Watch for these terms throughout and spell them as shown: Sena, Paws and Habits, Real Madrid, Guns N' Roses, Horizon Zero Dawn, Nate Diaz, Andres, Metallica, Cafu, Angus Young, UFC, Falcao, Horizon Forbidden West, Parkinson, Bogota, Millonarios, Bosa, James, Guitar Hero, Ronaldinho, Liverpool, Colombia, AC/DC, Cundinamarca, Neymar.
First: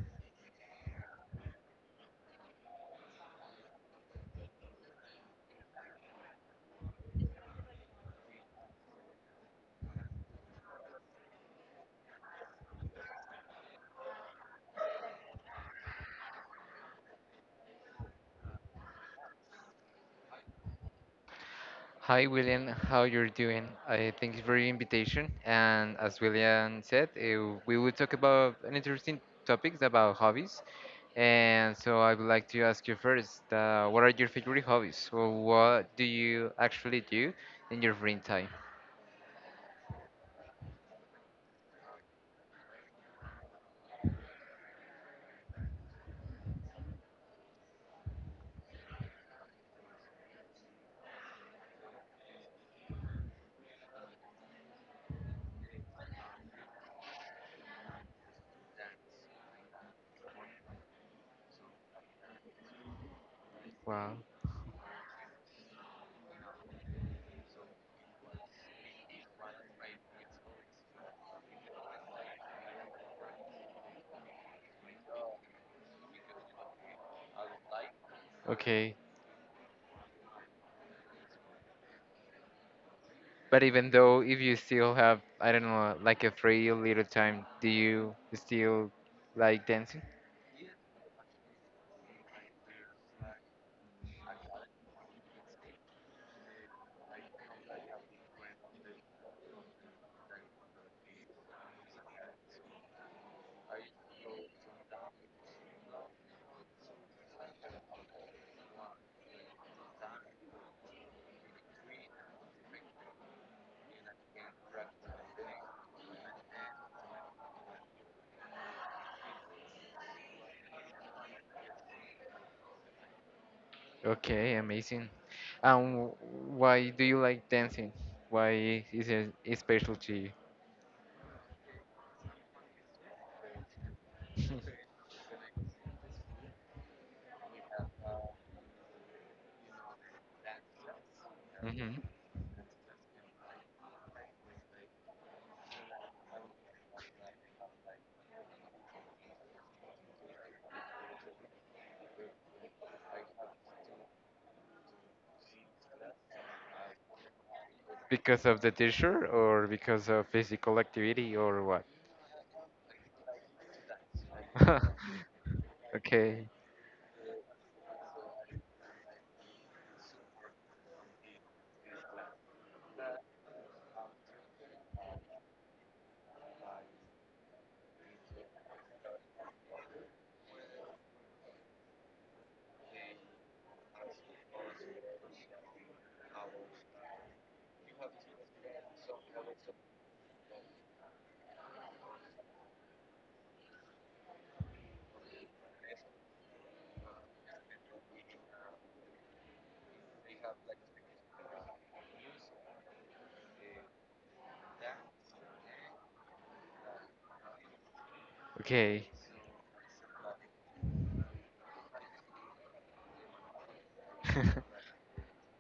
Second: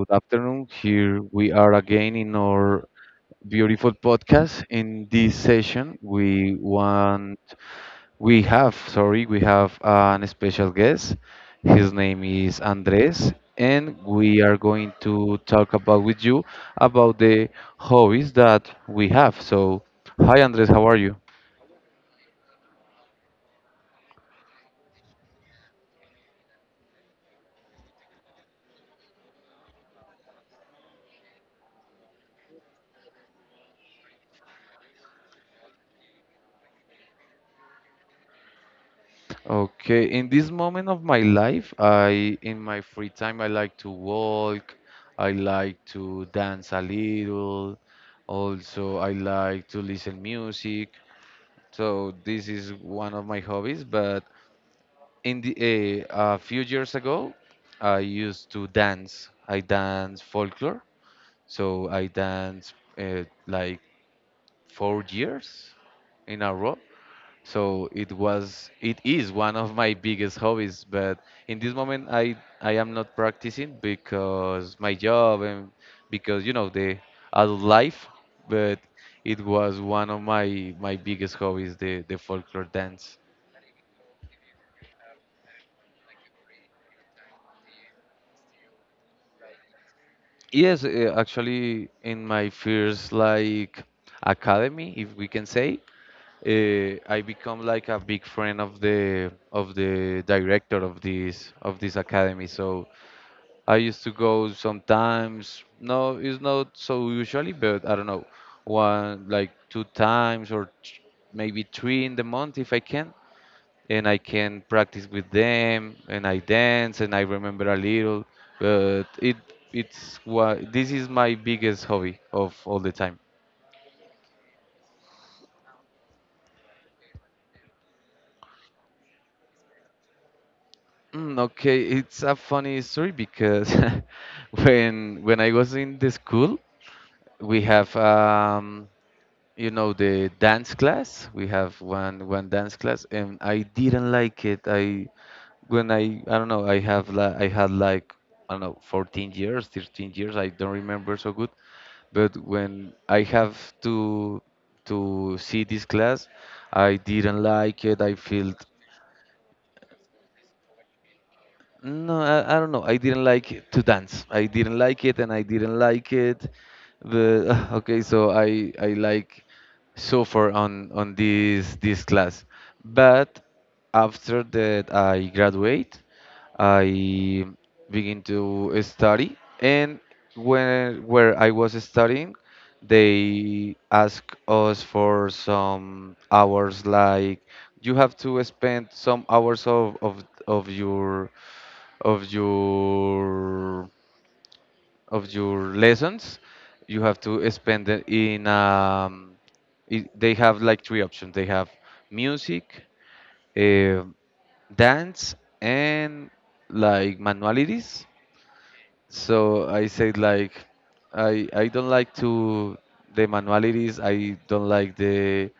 Good afternoon. Here we are again in our beautiful podcast. In this session, we want, we have, sorry, we have an special guest. His name is Andres, and we are going to talk about with you about the hobbies that we have. So, hi, Andres, how are you? Hi William, how you're doing? I thank you for your invitation. And as William said, we will talk about an interesting topics about hobbies. And so I would like to ask you first, what are your favorite hobbies? Or what do you actually do in your free time? Okay, in this moment of my life, I in my free time I like to walk, I like to dance a little, also I like to listen music. So this is one of my hobbies, but a few years ago, I used to dance. I dance folklore. So I dance like Wow. 4 years in a row. So it was, it is one of my biggest hobbies. But in this moment, I am not practicing because my job and because you know the adult life. But Okay. it was one of my biggest hobbies, the folklore dance. But even though if you still have, I don't know, like a free little time, do you still like dancing? Yes, actually, in my first like academy, if we can say, I become like a big friend of the director of this academy. So I used to go sometimes. No, it's not so usually, but I don't know, one like two times or maybe three in the month if I can. And I can practice with them, and I dance, and I remember a little. But it's what this is, my biggest hobby of all the time. Okay, amazing. And why do you like dancing? Why is it is special to you? Okay, it's a funny story because when I was in the school, we have the dance class. We have Hmm. one dance class, and I didn't like it. I don't know, I had like, I don't know, 14 years, 13 years. I don't remember so good. But when I have to to see this class, I didn't like it. I Because of felt. the teacher or because of physical activity or what? No, I don't know. I didn't like it to dance. I didn't like it, and I didn't like it. Okay, But okay, so I like so far on this class. But after that, I graduate. I begin to study, and where I was studying. They ask us for some hours, like you have to spend some hours of your of your lessons, you have to spend it in they have like three options. They have music, uh, dance, and like manualities. okay. So I said like I don't like to the manualities. I don't like the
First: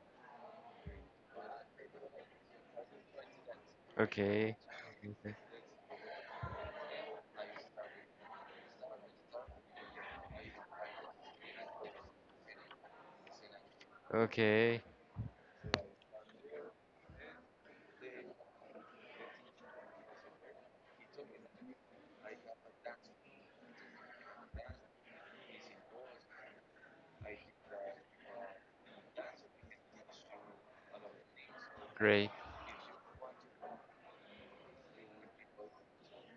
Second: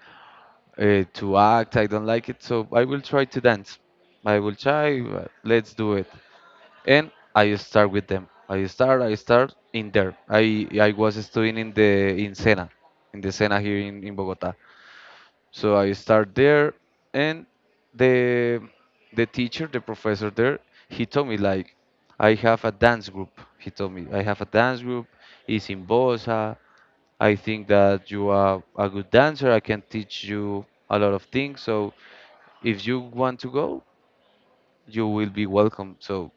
to act. I don't like it. So I will try to dance. I will okay, try. Let's do it. And I start with them. I start. I start in there. I was studying in the in Sena, in the Sena here in Bogota. okay, So I start there, and the the teacher, the professor there, he told me like, I have a dance group. He told me I have a dance group. It's in Bosa. I think that you are a good dancer. I can teach you a lot of things. So great. if you want to go, you will be welcome. So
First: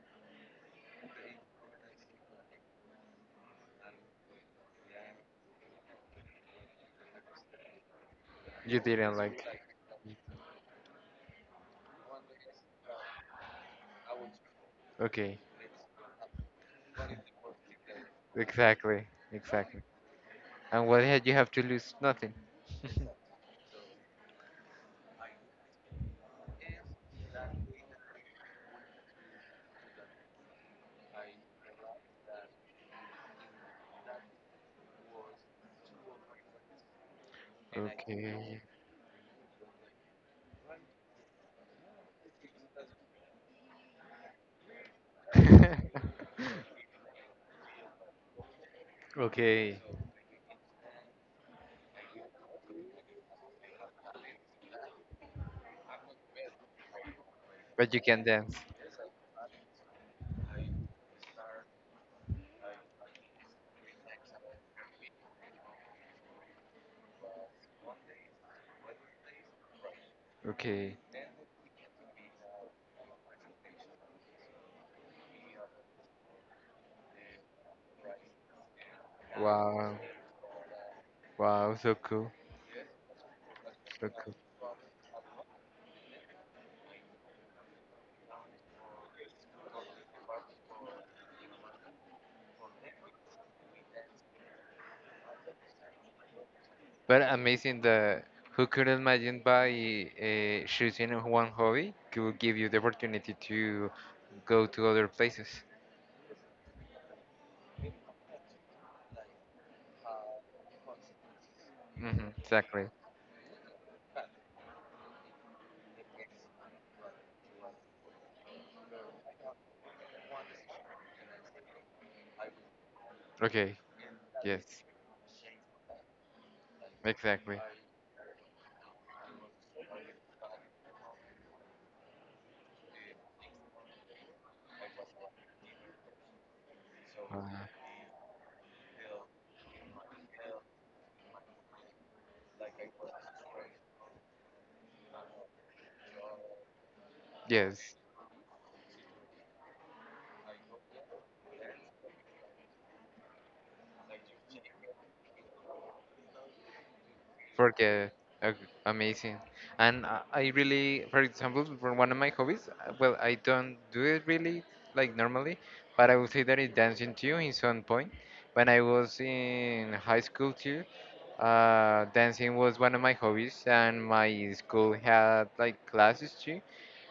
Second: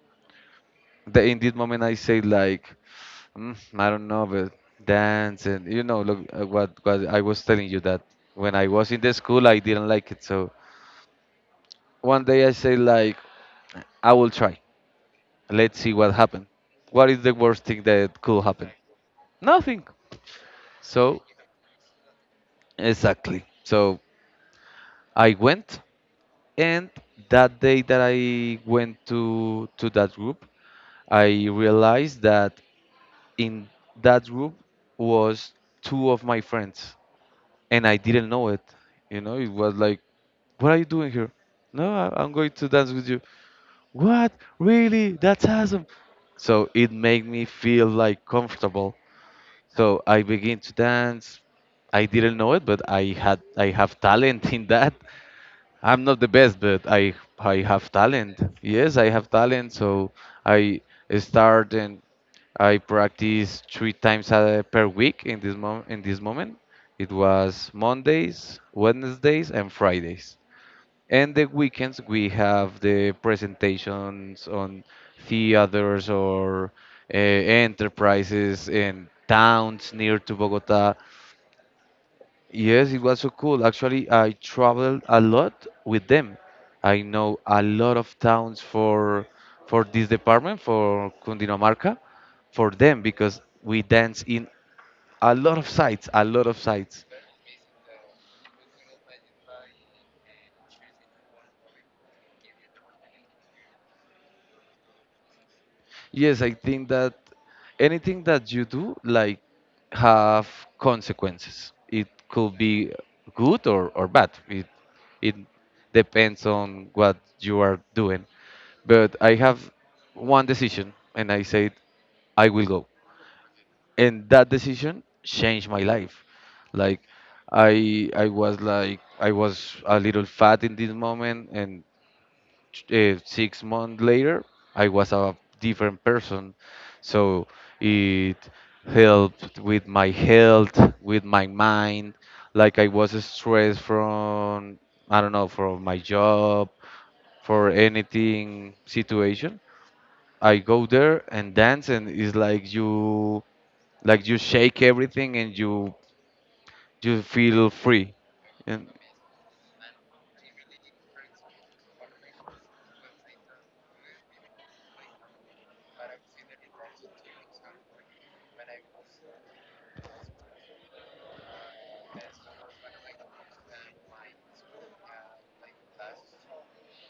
in this moment, I say like, I don't know, but dance and look what I was telling you that when I You was in the didn't like. school, I didn't like it. So one day I say like, I will try. Okay, Let's see what happened. What is the worst thing that could happen? exactly, exactly. Nothing. And what So had you have to lose? Nothing. exactly. So I went, and that day that I went to that group, I realized that in that group was two of my friends, and I didn't know it. Okay. You know, it was like, what are you doing here? No, I'm going to dance with you. What? Really? That's awesome. So it made me feel like comfortable. Okay, So I begin to dance. I didn't know it, but I have talent in that. I'm not the best, but I have but you can talent. dance. Yes, I have talent. So I start and I practice three times per week in this moment. It was Mondays, Wednesdays, and Fridays. Okay, And the weekends we have the presentations on theaters or enterprises in towns wow, near to Bogota. wow, so cool. Yes, it was so cool. Actually, I Okay. traveled a lot with them. I know a lot of towns for this department for Cundinamarca for them because we dance in a lot of sites, a lot of sites. But amazing that who could imagine by choosing one hobby could give you the opportunity to go to other places. Yes, I think that anything that you do, like, have consequences. It Hmm, could exactly. be good or bad. It depends on what you are doing. But I have one decision, and I said I will go, Okay. and that Yes. decision changed my life. Like Exactly. I was a little fat in this moment, and 6 months later, I was a different person. Uh, So it helped with my health, with my mind. Like I was stressed from, I don't know, from my job, for yes. anything situation. I go there and dance, and it's like you shake everything and you feel Forget. free. Okay, And amazing. And I really, for example, for one of my hobbies, well, I don't do it really like normally, but I would say that it's dancing too in some point. When I was in high school too, dancing was one of my hobbies, and my school had like classes too.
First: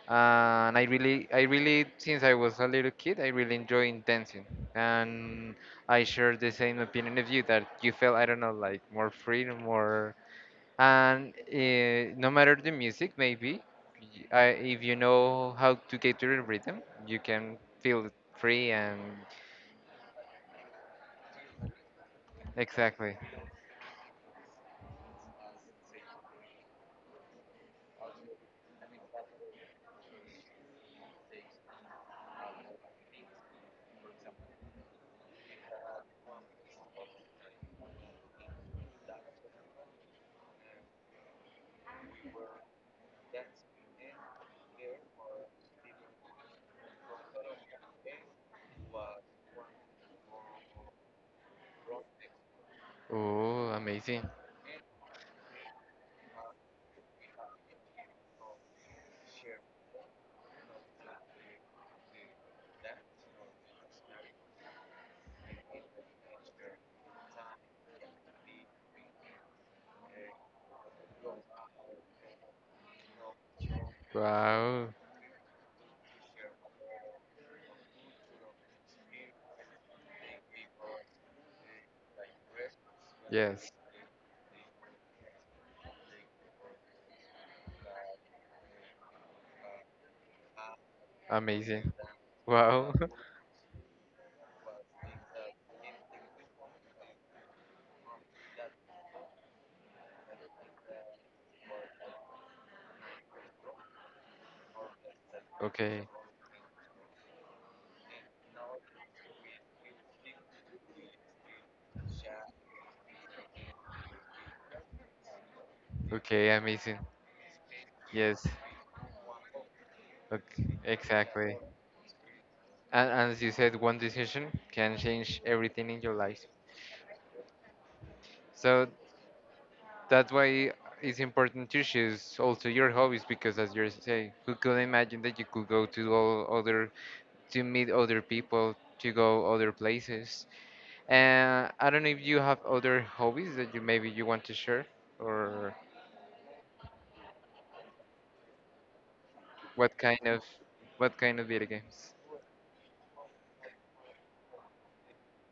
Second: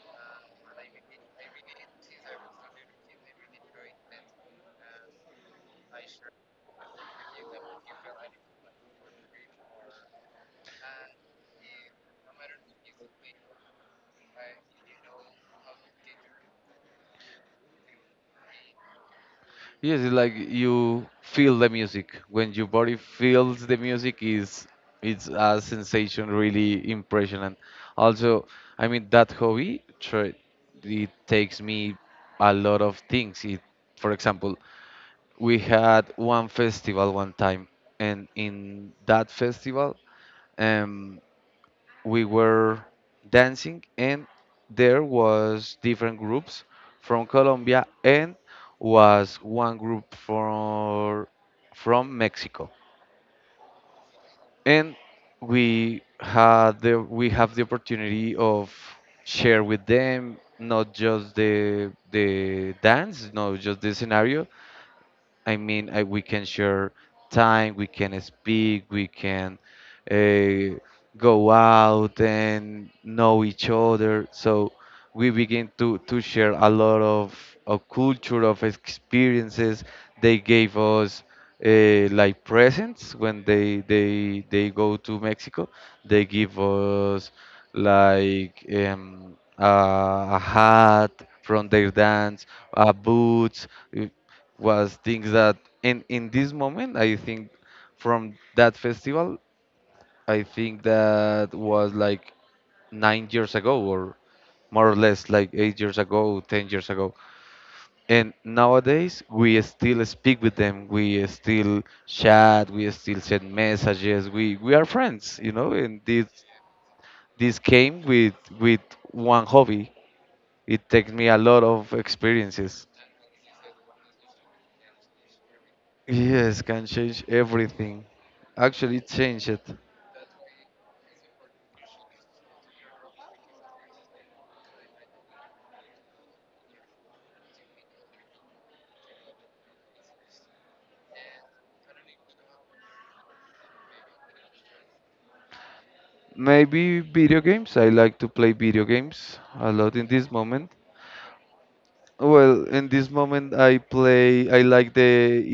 And I really, since I was a little kid, I really enjoyed dancing. And I share the same opinion of you that you felt, I don't know, like more free, more and no matter the music maybe if you know how to get to the rhythm you can feel free and yes, it's like you feel the music. When your body exactly. feels the music, is it's a sensation really impressionant. Also, I mean that hobby, it takes me a lot of things. For example, we had one festival one time, and in that festival, um, we were dancing and there was different groups from Colombia and was one group for from Mexico, Oh, amazing. and we have the opportunity of share with them, not just the dance, not just the scenario. I mean, we can share time, we can speak, we can uh, go out and know each other. So Wow. we begin to share a lot of culture, of experiences. They gave us like presents when Yes. they go to Mexico. They give us like a hat from their Amazing. dance, Wow. boots, uh, was things that in this moment, I think from that festival, I think that was like 9 years ago, or more or less like 8 years Okay, ago, 10 years ago. And nowadays, we still speak with them. We still chat. We still send messages. We are friends. And this okay, amazing. this came with Yes. with one hobby. Okay, It takes me a exactly. lot of experiences. And as you said, one decision can change everything in your life. Yes, can change everything. So Actually, it changed it. that's why it's important to choose also your hobbies because, as you say, who could imagine that you could go to all other to meet other people, to go other places. And I don't know if you have other hobbies that you maybe you want to share, or Maybe video games. I like to play video games a lot what in kind this of moment. what kind of video games? Well, in this moment, I play. I like the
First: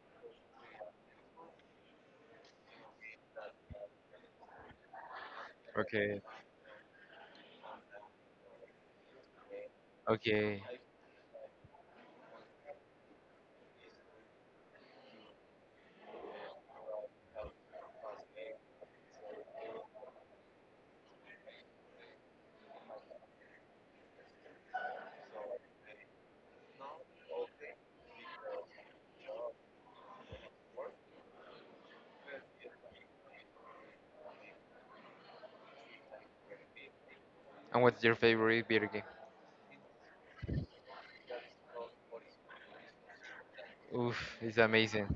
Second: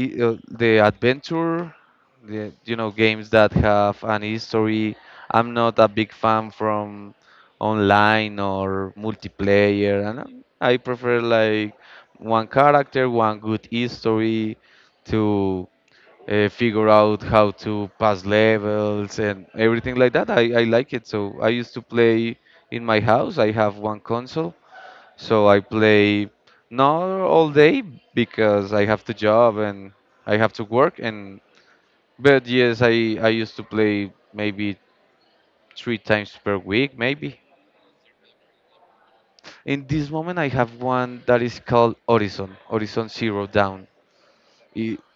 i- uh, the adventure, the games that have an history. I'm not a big Okay, fan from online or multiplayer, and okay. I prefer like one character, one good history to figure out how to pass levels and everything like that. I like it. So I used to play in my house. I have one console so I play not all day because I have the job and I have to work and but yes I used to play maybe three times per week maybe. And what's your favorite video game? In this moment I have one that is called Horizon, Horizon Zero Dawn. Oof, it's It, amazing.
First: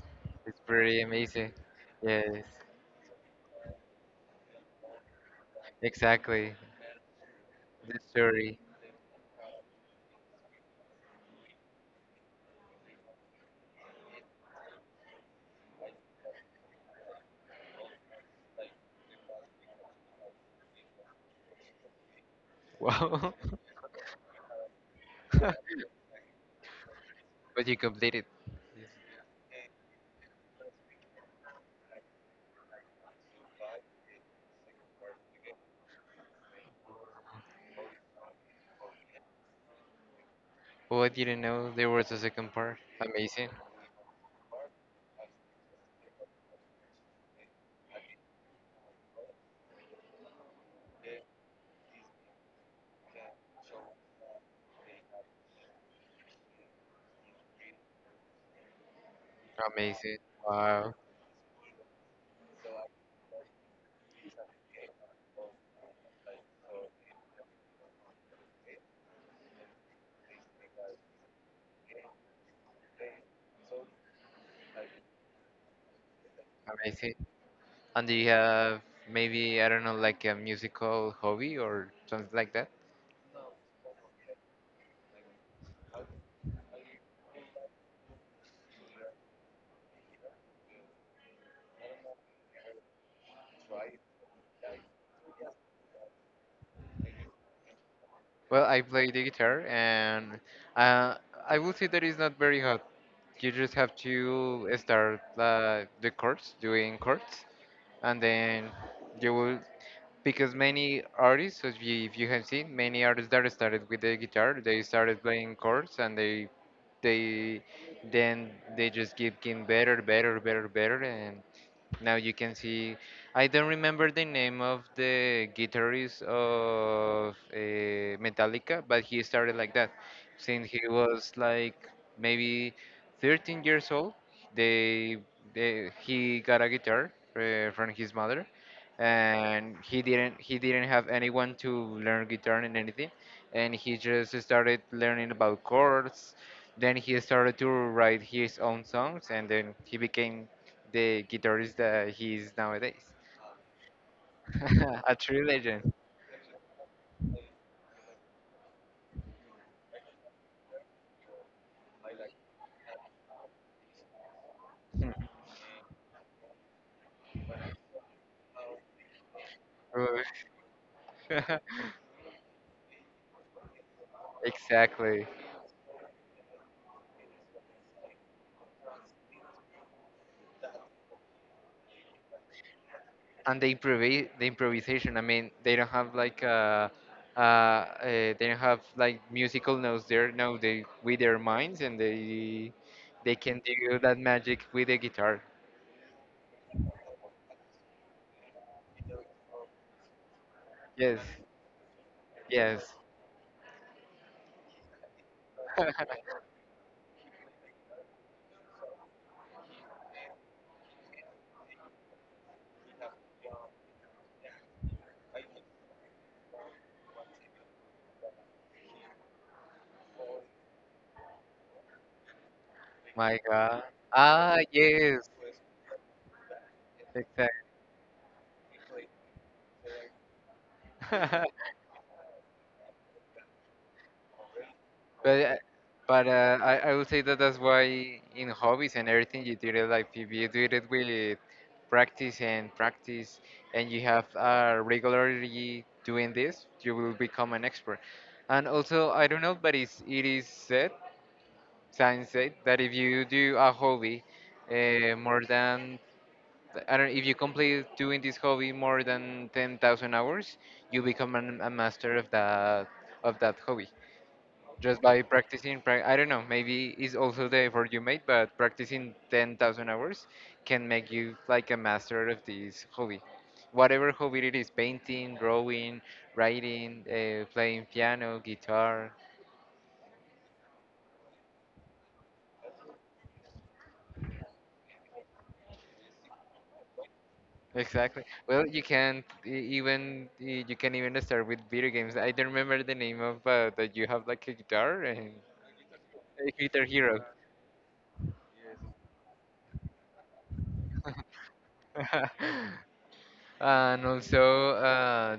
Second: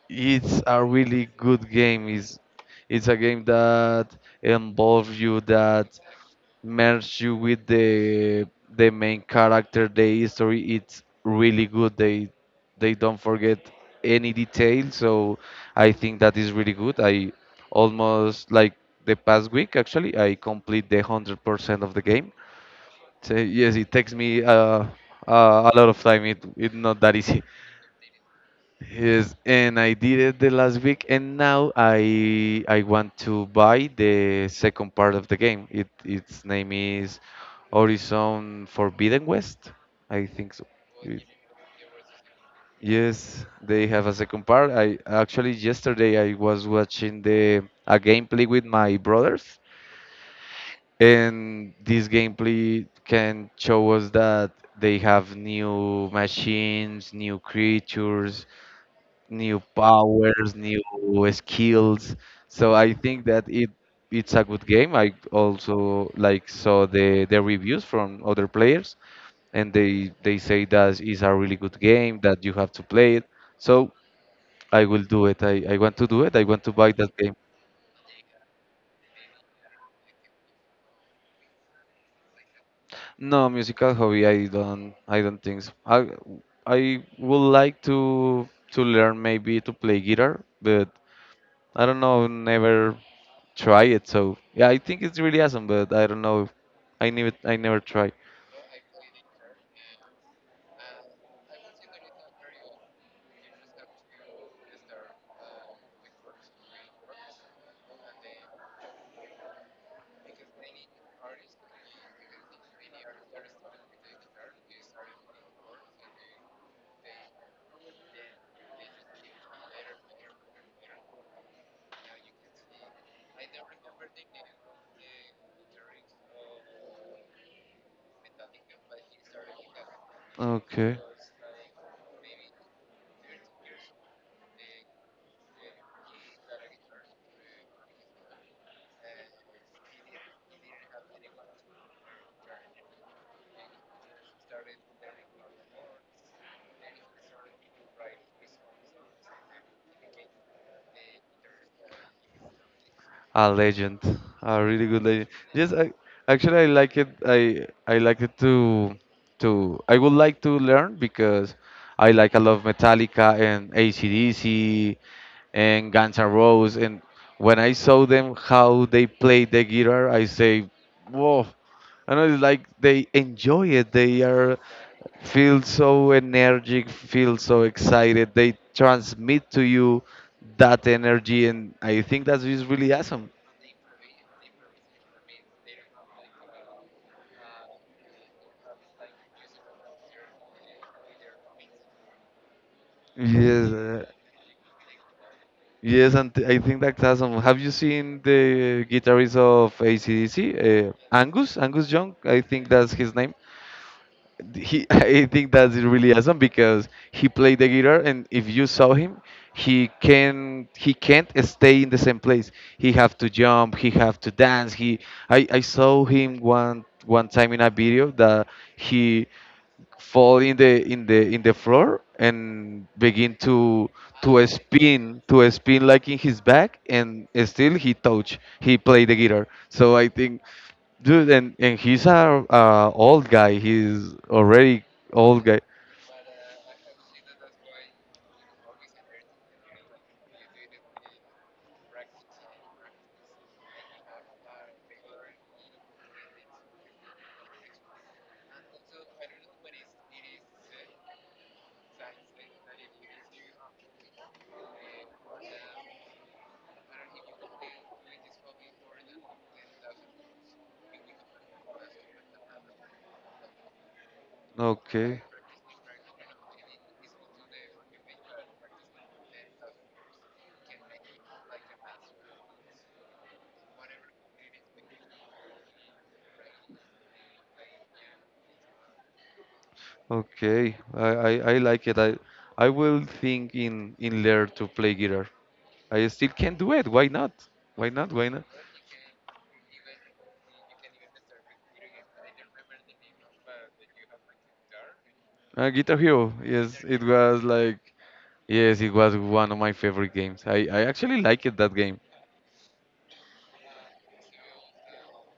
It's it's a pretty really amazing. good game. It's Yes, it's a game that involves you, that exactly. merge you with The the story. the main character, the history. It's really good. They don't forget any detail. So I think that is really good. I almost like the past week actually I complete the 100% of the game. Wow. So yes, it takes me a lot of time. It's not that easy. But you completed. Yes. Yes, and I did it the last week, and now I want to buy the second part of the game. It its name is Horizon Forbidden West, I think so. Oh, I It- didn't know there was a second part. yes, Amazing. they have a second part. I actually yesterday I was watching the a gameplay with my brothers, and this gameplay can show us that they have new machines, new creatures, new Amazing. powers, new Wow. skills. So I think that it's a good game. I also like saw the reviews from other players, and they say that is a really good game that you have to play it. So I will do it. I want to do it. I want to buy Amazing. that game. And do you have maybe, I don't know, like a musical hobby or something like that? No musical hobby. I don't think so. I would like to learn maybe to play guitar, but I don't know. Never try it. So yeah, I think it's really awesome, but I don't know. I never try. Well, I play the guitar, and uh, I would say that it's not very hard. You just have to start the chords, doing chords, and then you will. Because many artists, as you, if you have seen, many artists that started with the guitar, they started playing chords, and they, then they just keep getting better, better, better, better, and now you can see. I don't remember the name of the guitarist of Metallica, but he started like that. Since he Okay, was like maybe 13 years old, they, they he got a guitar from his mother, and he didn't have anyone to learn guitar and anything, and he just started learning about chords. Then he started to write his own songs, and then he became the guitarist that he is nowadays. a legend, a really good A legend. true Yes, legend. I actually I like it. I like it to I would like to learn because I like a lot of Metallica and AC/DC and Guns N' Roses. And when I saw them how they played the guitar, Ooh. I say, whoa. I know it's like they enjoy it. They are Exactly. feel so energetic, feel so excited. They transmit to you that energy, and I think that is really awesome. And the improvisation. I mean, they don't have like uh, uh, they don't have like musical notes there. No, they with their minds and they can Yes, do uh, that magic with the guitar. yes, and I think that's awesome. Have you seen the guitarist of AC/DC, Yes, Angus? Angus Young, I think that's yes. his name. He I think that's really awesome because he played the guitar, and if you saw him, he can't stay in the same place. He have to jump, he have to dance, he I saw him one time in a video that he fall in the floor and begin My God. To Ah, yes. spin, like in his back, and Exactly. still he play the guitar. So I think, dude, and, and he's a old guy. He's already But old uh, guy. but I would say that that's why in hobbies and everything you do it like if you do it with practice and practice and you have regularly doing this, you will become an expert. And also I don't know, but it is said, science said that if you do a hobby more than I don't if you complete doing this hobby more than 10,000 hours, you become a master of that hobby just by Okay, practicing I don't know, maybe it's also the effort you made, but practicing 10,000 hours can make you like a master of this hobby, whatever hobby it is: painting, drawing, writing, playing piano, guitar. okay, I like it. I will think in learn to play guitar. I still can do it. Why not, why not, Exactly. why not? Well, you can even you can even start with video games. I don't remember the name of that you have like a guitar and Guitar Hero, a guitar yes, it hero. was like. Yes, it was one of my favorite games. I actually liked that game. And also,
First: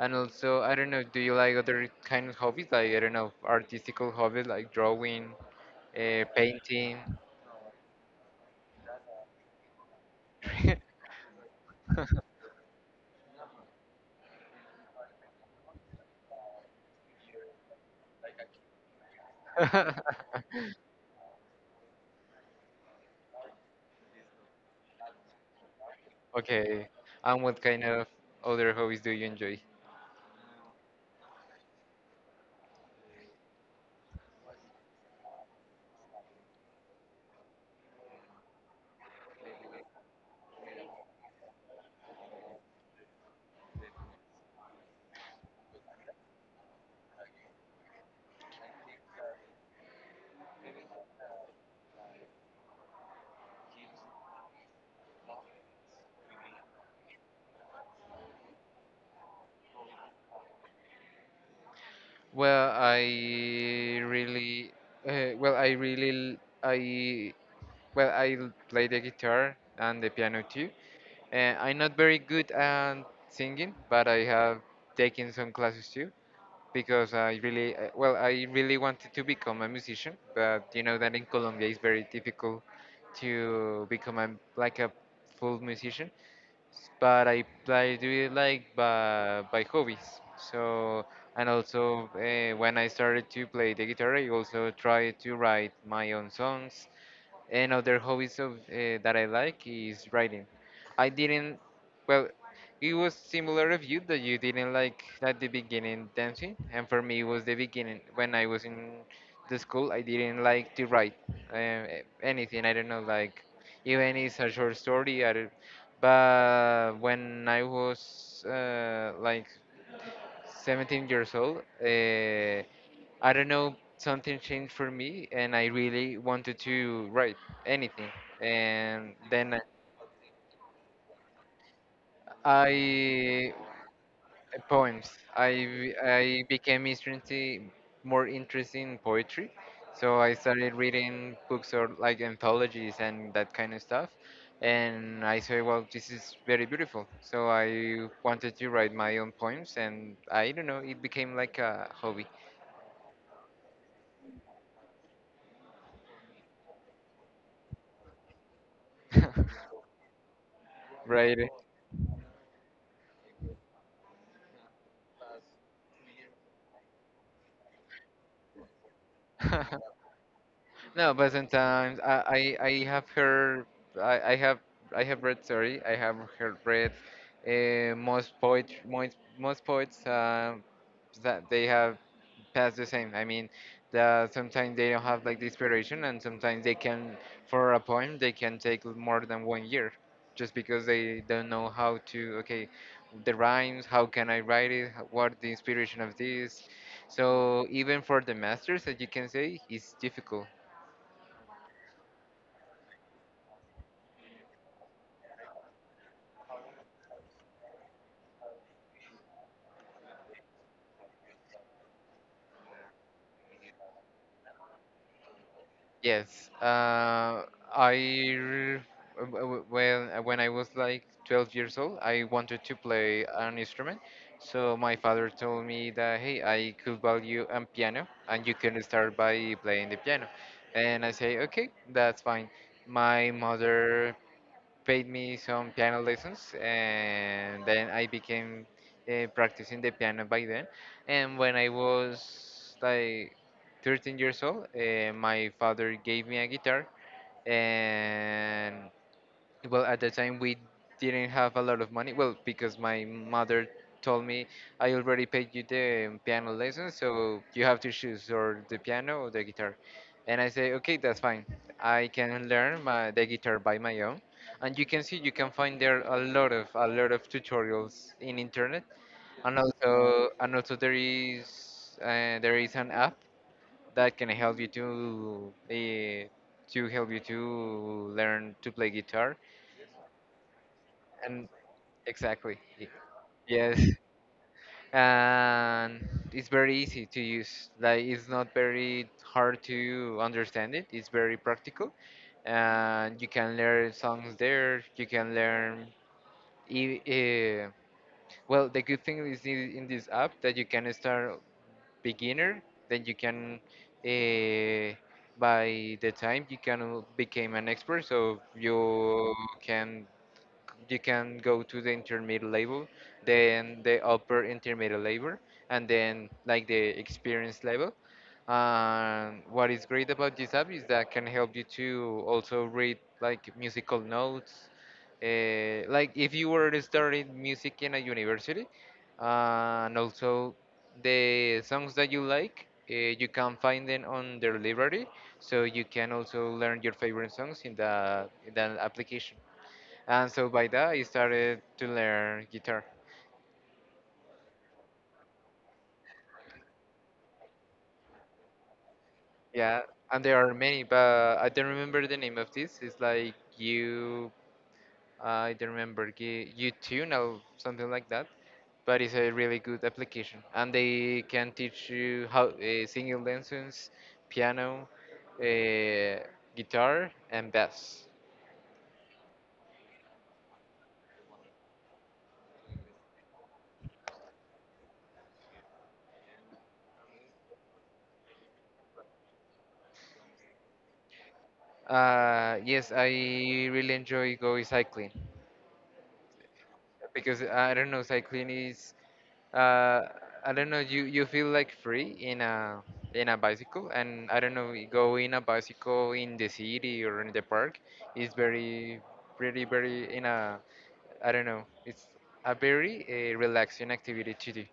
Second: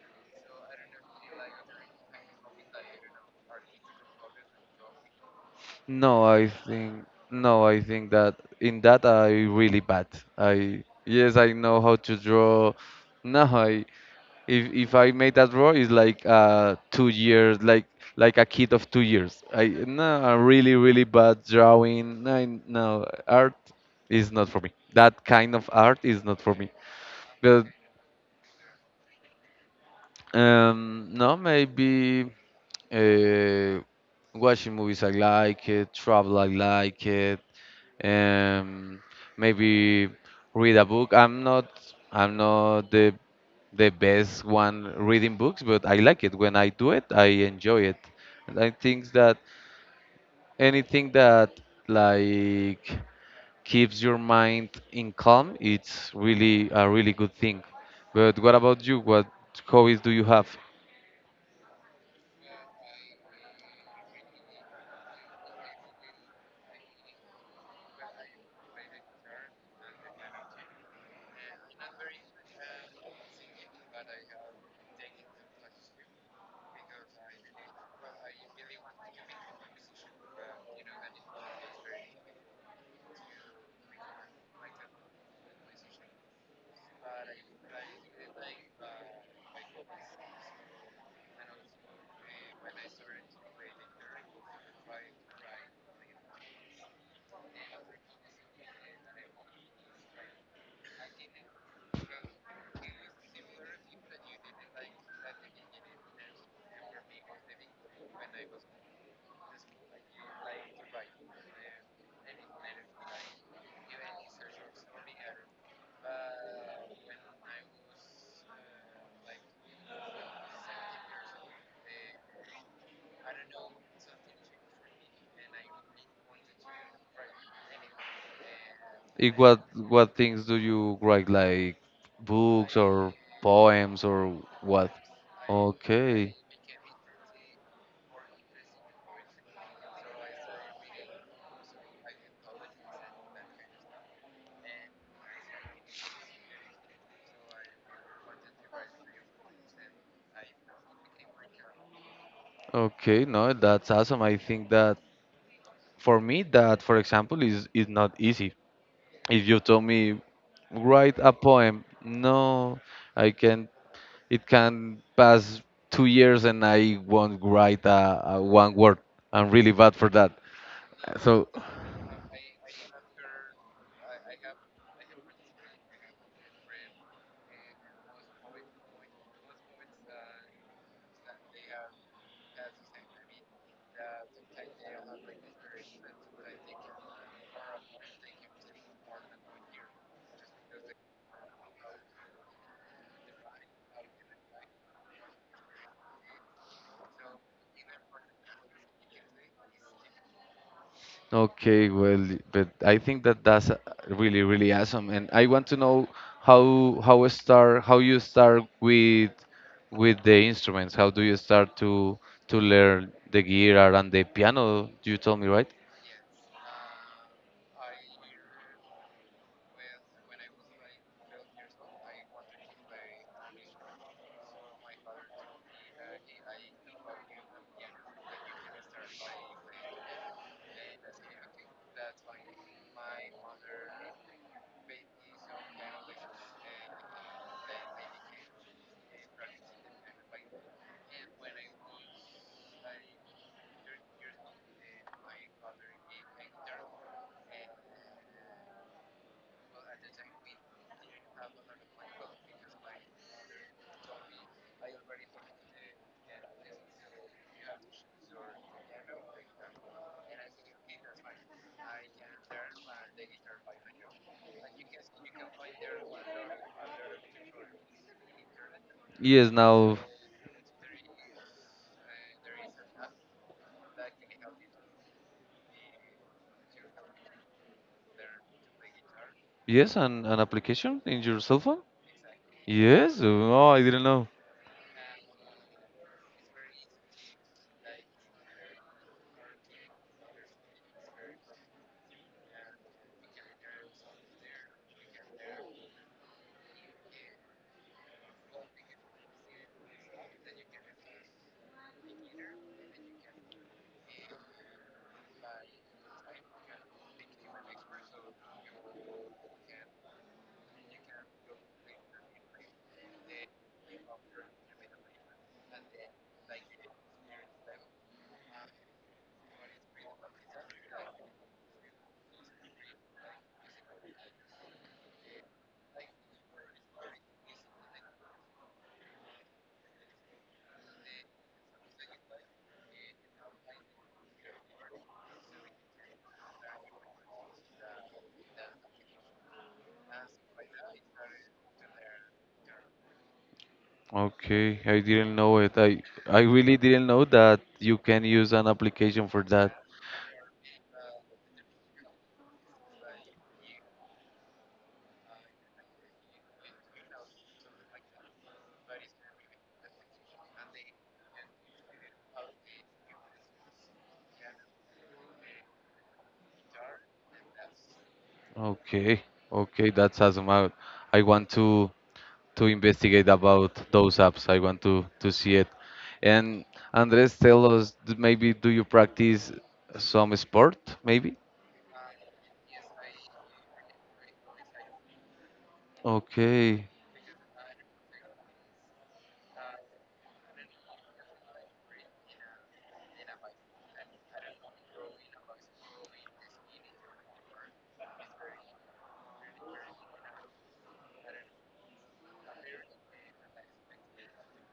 and also, I don't know, do you like other kind of hobbies? Like, I don't know, artistical hobbies like drawing, No, I painting. think no, I think that in that I really bad. I, yes, I know how to draw. No, I, if I made that draw, it's like 2 years, like a kid of 2 years. I no, I'm really really bad drawing. No, I, no, art is not for me. That kind of art is not for me. Okay. And what But kind of other hobbies do you enjoy? No, maybe. uh, Watching movies I like it, travel I like it, um, maybe read a book. I'm not the the best one reading books, but I like it. When I do it, I enjoy it. And I think that anything that like keeps your mind in calm, it's really a really good thing. But what about you? What hobbies do you have? Well, I really, well, I really, l- I, well, I play the guitar and the piano too. I'm not very good at singing, but I have taken some classes too. Because I really well, I really wanted to become a musician, but you know that in Colombia it's very difficult to become a, like a full musician. But I do it like by hobbies. So and also when I started to play the guitar, I also tried to write my own songs. And other hobbies of that I like is writing. I didn't. Well, it was similar of you that you didn't like at the beginning dancing, and for me it was the beginning when I was in the school. I didn't like to write uh, anything. I don't know, like even it's a short story. I don't, but when I was like 17 years old, I don't know, something changed for me, and I really wanted to write anything. And In then what things do you write, like books or I. poems or what? Poems. Okay, I became interested, more interested in poetry, so I started reading books or like anthologies and that kind of stuff, and I said, well, this is very beautiful. So I wanted to write my own poems, and I don't know, it became like a hobby. okay, no, that's awesome. I think that for me, that for example is not easy. If you told me write a Right? poem, no, I can. It can pass 2 years and I won't write a one word. I'm really bad for that. No, but So sometimes I have heard I, I have I have read, sorry, I have heard read most poet most poets that they have passed the same. I mean that sometimes they don't have like the inspiration and sometimes they can for a poem they can take more than one year just because they don't know how to okay the rhymes how can I write it what the inspiration of this. So even for the masters, as you can say, it's difficult. okay, well, but I think that that's really, really awesome, and I want to know how a start how you start with the instruments. How do you start to learn the guitar and the piano? You told me, right? Yes, I r- w- w- when I was like 12 years old, I wanted to play an instrument. So my father told me that hey, I could buy you a piano, and you can start by playing the piano. And I say okay, that's fine. My mother paid me some piano lessons, and then I became practicing the piano by then. And when I was like 13 years old, my father gave me a guitar, and well, at the time we didn't have a lot of money. Well, because my mother told me I already paid you the piano lesson, so you have to choose or the piano or the guitar. And I say, okay, that's fine. I can learn my, the guitar by my own. And you can see you can find there a lot of tutorials in internet, Yes, and now also there is an app that can help you to help you to learn to play guitar. yes, an application in your And cell phone. exactly. Yes, oh, I Yes. didn't know. And it's very easy to use. Like it's not very hard to understand it. It's very practical. And you can learn songs there. You can learn e- eh, well, the good thing is in this app that you can start beginner, then you can uh, by the time you can become an expert, so you can go to the intermediate level, then the upper intermediate level, and then like the experience level. And what is great about this app is that can help you to also read like musical notes. Like if you were starting music in a university, and also the songs that you like, you can find them on their library, so you can also learn your favorite songs in the application. And so by that I started to learn guitar. Okay, I didn't know it. I really didn't know that you can use an application for that. Yeah, and there are many, but I don't remember the name of this. It's like you, I don't remember you tune or something like that. But it's a really good application, and they can teach you how singing lessons, piano, uh, guitar, and bass. Okay, okay, that's awesome. I want to. To investigate about those apps. I want to see it. And Andres, tell us maybe do you practice some sport? Maybe. Yes, I really enjoy going cycling. Okay. Because I don't know, cycling is uh, I don't know, you feel like free in a bicycle, and I don't know, you go in a bicycle in the city or in the park is very, pretty, very in a I don't know, it's a very relaxing activity to do.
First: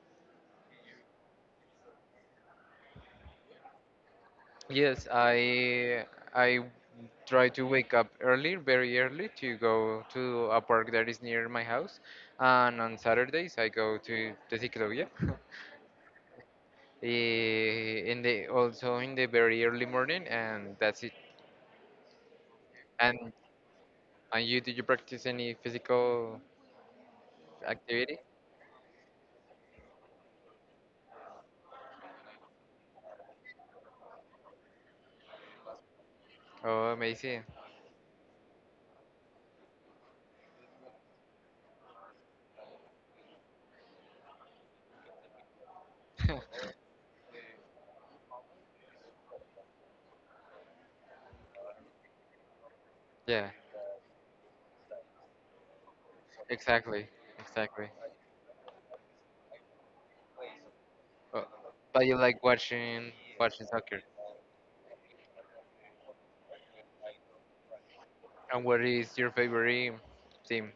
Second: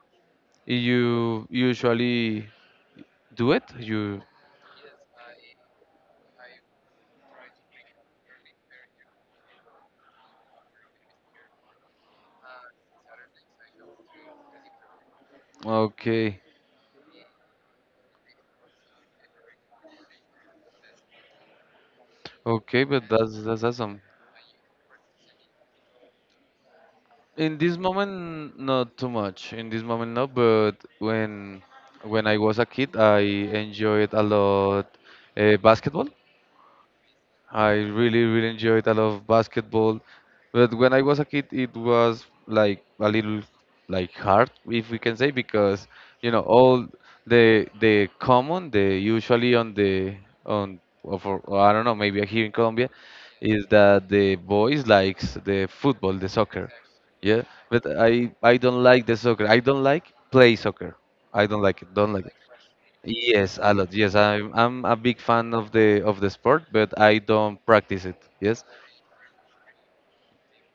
You usually do it? You Yes, I try to wake up early, very early, to go to a park that is near my house, and on Saturdays I go to the ciclovia. Okay? Eh, in the also in the very early morning, and that's it. Okay, but And that's awesome. You did you practice any physical In this activity? moment, not too much. In this moment, no. But when I was a kid, I enjoyed a lot basketball. Oh, amazing! I really, really enjoyed a lot of basketball. But when I was a kid, it was like a little like hard, if we can say, because you know all the common, the usually on the on or for or I don't know, maybe here in Colombia, Yeah, is that the boys likes the football, the soccer. exactly, Yeah, but exactly. I don't like the soccer. I don't like play soccer. Oh, I don't like it. but Don't you like it. like watching, Yes, watching a lot. soccer. Yes, I'm a big fan of the sport, but I don't practice it. And Yes, what is your favorite team?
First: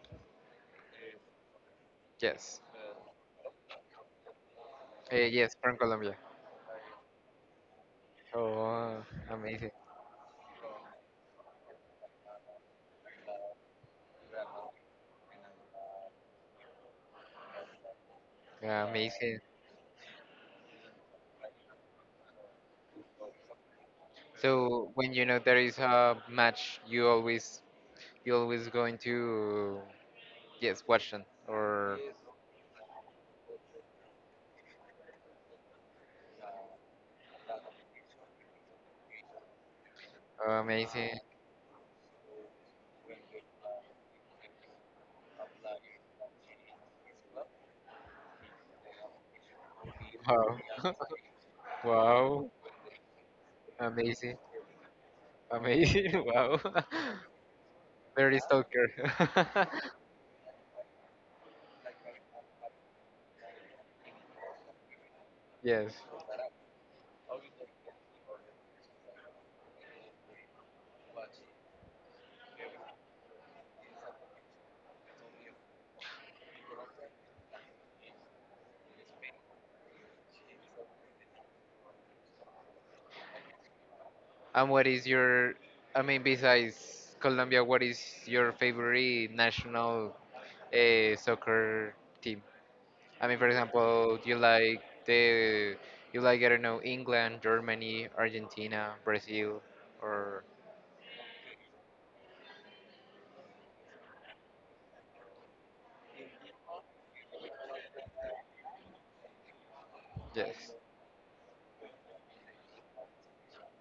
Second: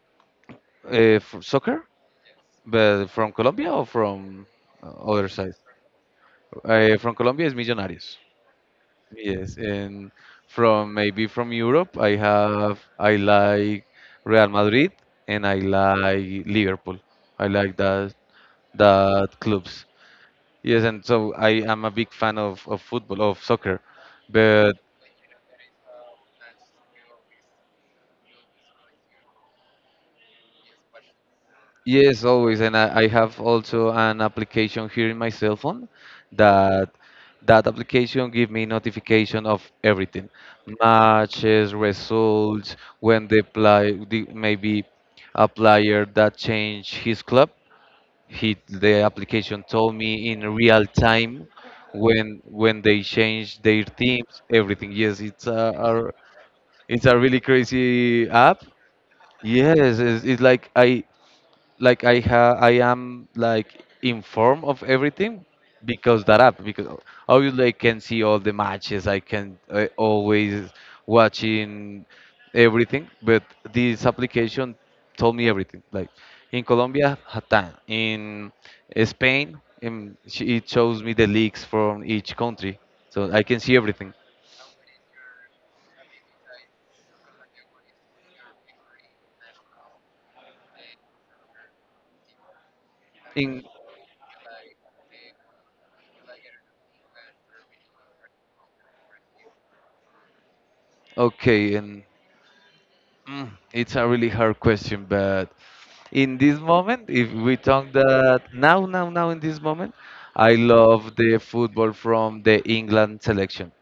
f soccer, Yes, but from Colombia or from other side. yes, from Colombia. From Colombia is Millonarios. Oh, Yes, amazing, and from maybe from Europe, I like Real Madrid and I like Liverpool. I like yeah, that amazing. clubs. Yes, and so I am a big fan of football, of soccer. But So when you know there is a match, you always going to yes watch them or. yes, always, and I have also an application here in my cell phone that that application give me notification of everything, Oh, amazing. matches, results, when the play the, maybe a player that changed his club, he the application told me in Wow. real time Wow. when they change their Amazing. teams, everything. Yes, it's a Amazing. Wow. it's a really crazy Very app. stalker. Yes, it's like I have I am like informed of everything Yes. because that app because obviously I can see all the matches. I can Uh, always watching everything, but this application told me everything like in Colombia Hatan, in Spain in, it shows me the leagues from each country, so I can see everything And what is your, I mean, besides Colombia, what is your favorite national soccer team? I mean, for in example, do you like the, you like, I don't know, England, Germany, Argentina, Brazil, or okay and mm, it's a really hard question, but in this moment, if we talk that now, now, now, in this moment, I yes, love the football from the England selection.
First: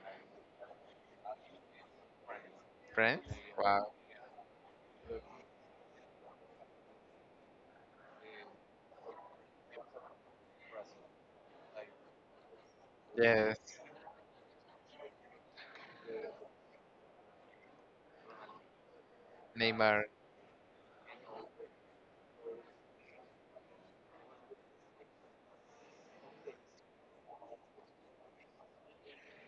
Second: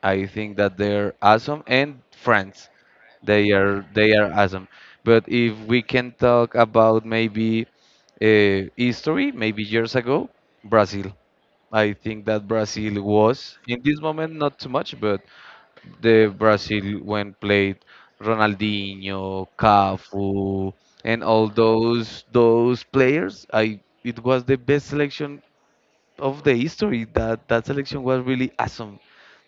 I think that they're awesome, and France, France? Wow. they are awesome. But if we can talk about maybe history, maybe years ago, Brazil. I think that Brazil Yes. was in this moment not too much, but the Brazil when played Ronaldinho, Neymar. Cafu, and all those players. I it was the best selection of the history. That that selection was really awesome.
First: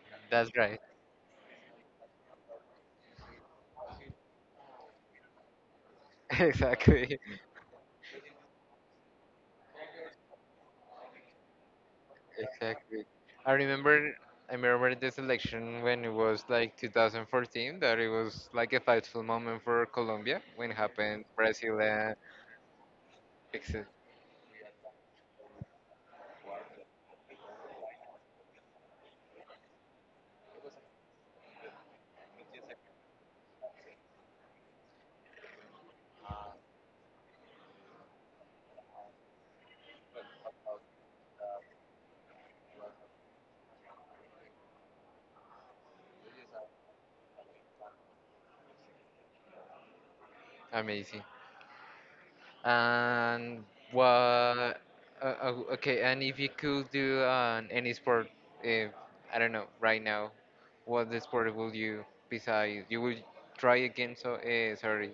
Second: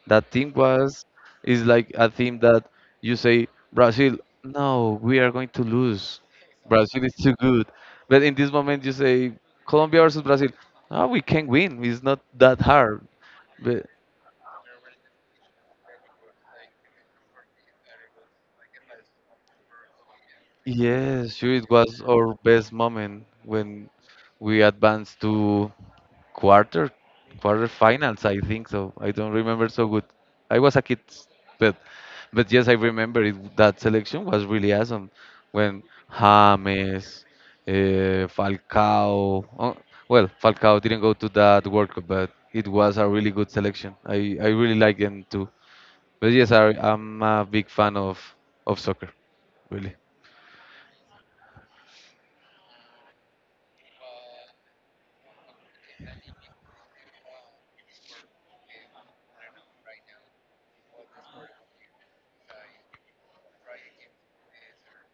That That's team right. was Is like a team that you say Brazil, no, we are going to lose. Brazil is Exactly. too good. But in this moment you say Colombia versus Brazil, ah, we can win. It's not that hard. Exactly. I But. remember I remember this election when it was like 2014 that it was like a fightful moment for Colombia when it happened Yes, sure, it Brazil was and our best moment Excel. when we advanced to quarter quarter finals, I think so. I don't remember so good. I was a kid, but but yes, I remember it, that selection was really awesome when James, Falcao. Oh, well, Falcao didn't go to that World Cup, but it was a really good selection. I really like them too. But yes, I'm a big fan of soccer, really. Amazing. And what okay, and if you could do an any sport if I don't know right now what the sport will you besides you would try again so sorry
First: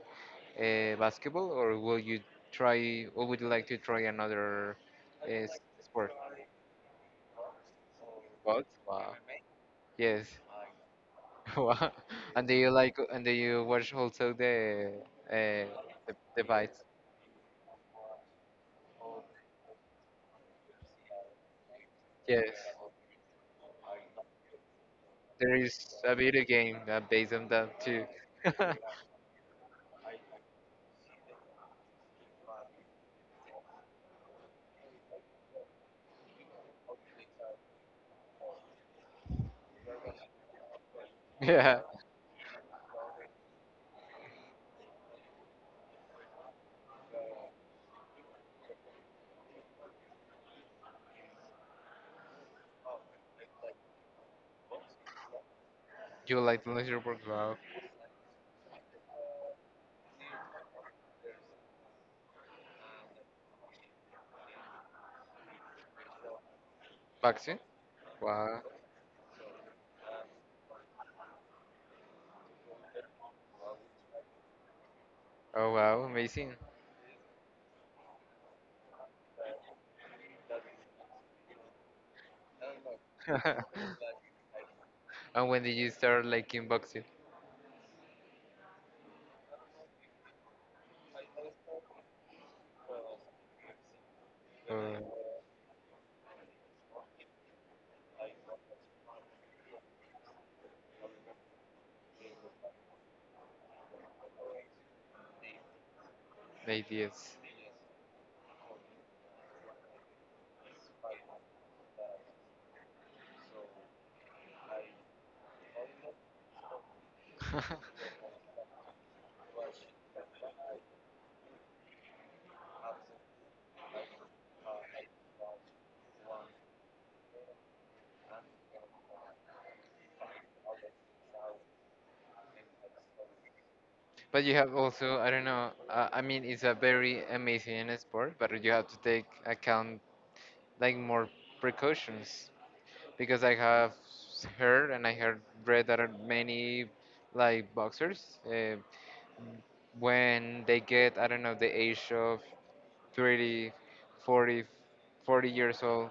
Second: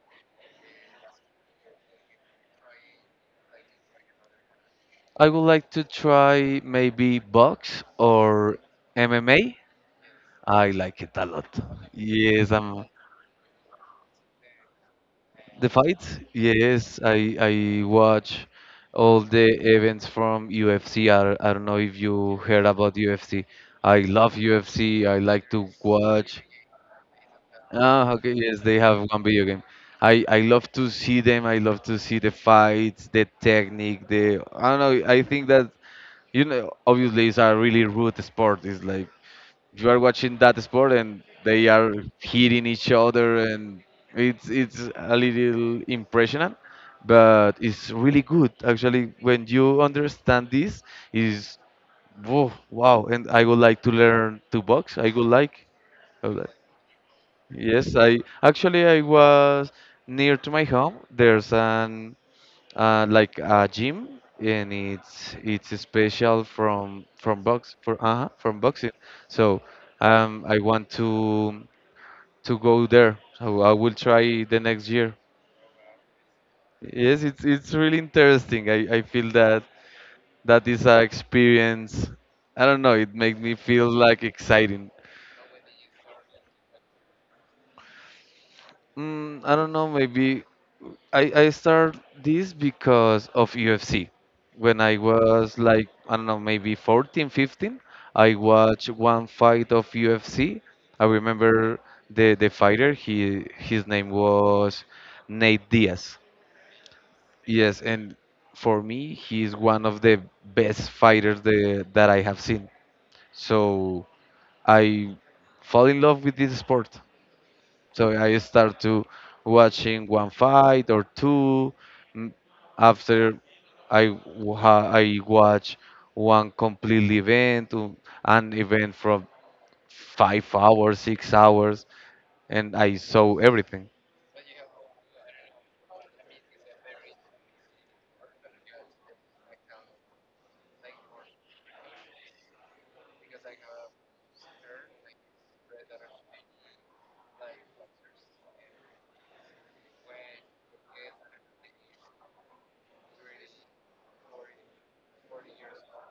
basketball, or will you try, or would you like to try another I would s- like to sport? try maybe box or Both? Wow. MMA. Yes. I like it a lot. Wow. And Yes, do you I'm like, and do you watch also the uh, The fights. The Yes, fights? I watch all the events from UFC. I don't know if you Yes. heard about UFC. I love UFC. I like There to is a watch. video game that based on that too. Ah, okay, yes, they have one video game. I love to see them. I love to see the fights, the technique, the I don't know. I think that you know, obviously, it's a really rude sport. It's like you are watching that sport and they Yeah. are hitting each other, and it's a little impressionant, but it's really good actually. When you understand this, is whoa, wow, and I would like to learn to box. I would You like. like to lose your work? Wow. Yes, I actually I was near to my home. There's an like a gym, and it's special from Boxing? box for from Wow. boxing. So I want to go there. So I will try the next year. Oh wow, amazing. Yes, it's really interesting. I feel that that is a experience. I don't know, it makes me feel like exciting. And when did you start liking boxing? Mm, I don't know, maybe I start this because of UFC. When I Uh, was like, I don't know, maybe 14, 15, I watched one fight of UFC. I remember the fighter, he his name was Nate Diaz. 8 years. Yes, and for me, he's one of the best fighters that I have seen. So I fall in love with this sport. So I start to watching one fight or two. M- After I I watch one complete event, an event from 5 hours, 6 hours, and I saw everything. But you have also, I don't know, I mean, it's a very amazing sport, but you have to take account like more precautions because I heard read that are many like boxers when they get, I don't know, the age of 30 40, 40 years old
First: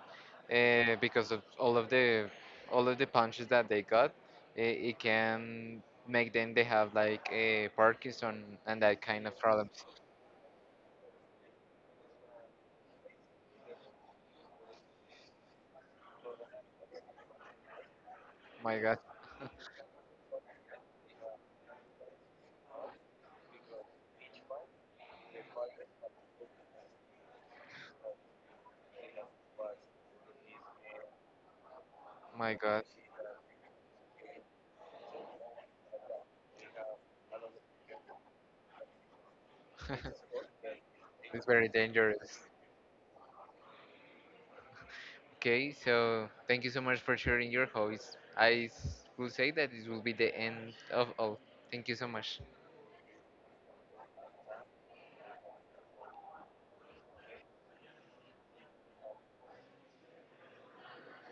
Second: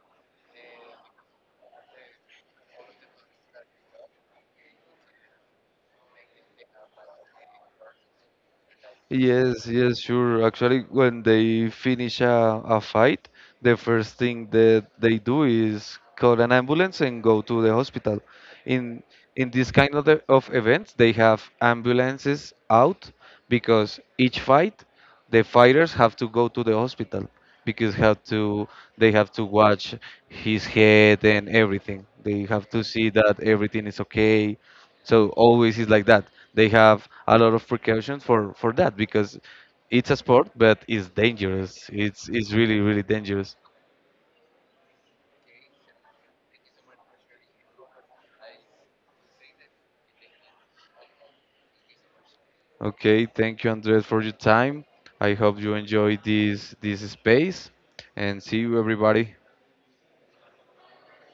because of all of the punches that they got. It can make them they have like a Parkinson and that kind of Yes, problems. yes, sure. Actually, when they finish a fight, the first thing that they do is call an ambulance and go to the hospital. My God, In in this kind of, the, of events, they have ambulances out because each fight, the fighters have to go to the hospital because have to they have to watch his head and everything. They my have to God, see that everything is okay. So always is like that. They have a lot of precautions for that because it's a sport, but it's it's very dangerous. Dangerous. It's really really dangerous. Okay, so thank you so much for sharing your hobbies. Will say that this will be the end of all. Thank you so much. Okay, thank you, Andres, for your time. I hope you enjoyed this this space, and see you everybody.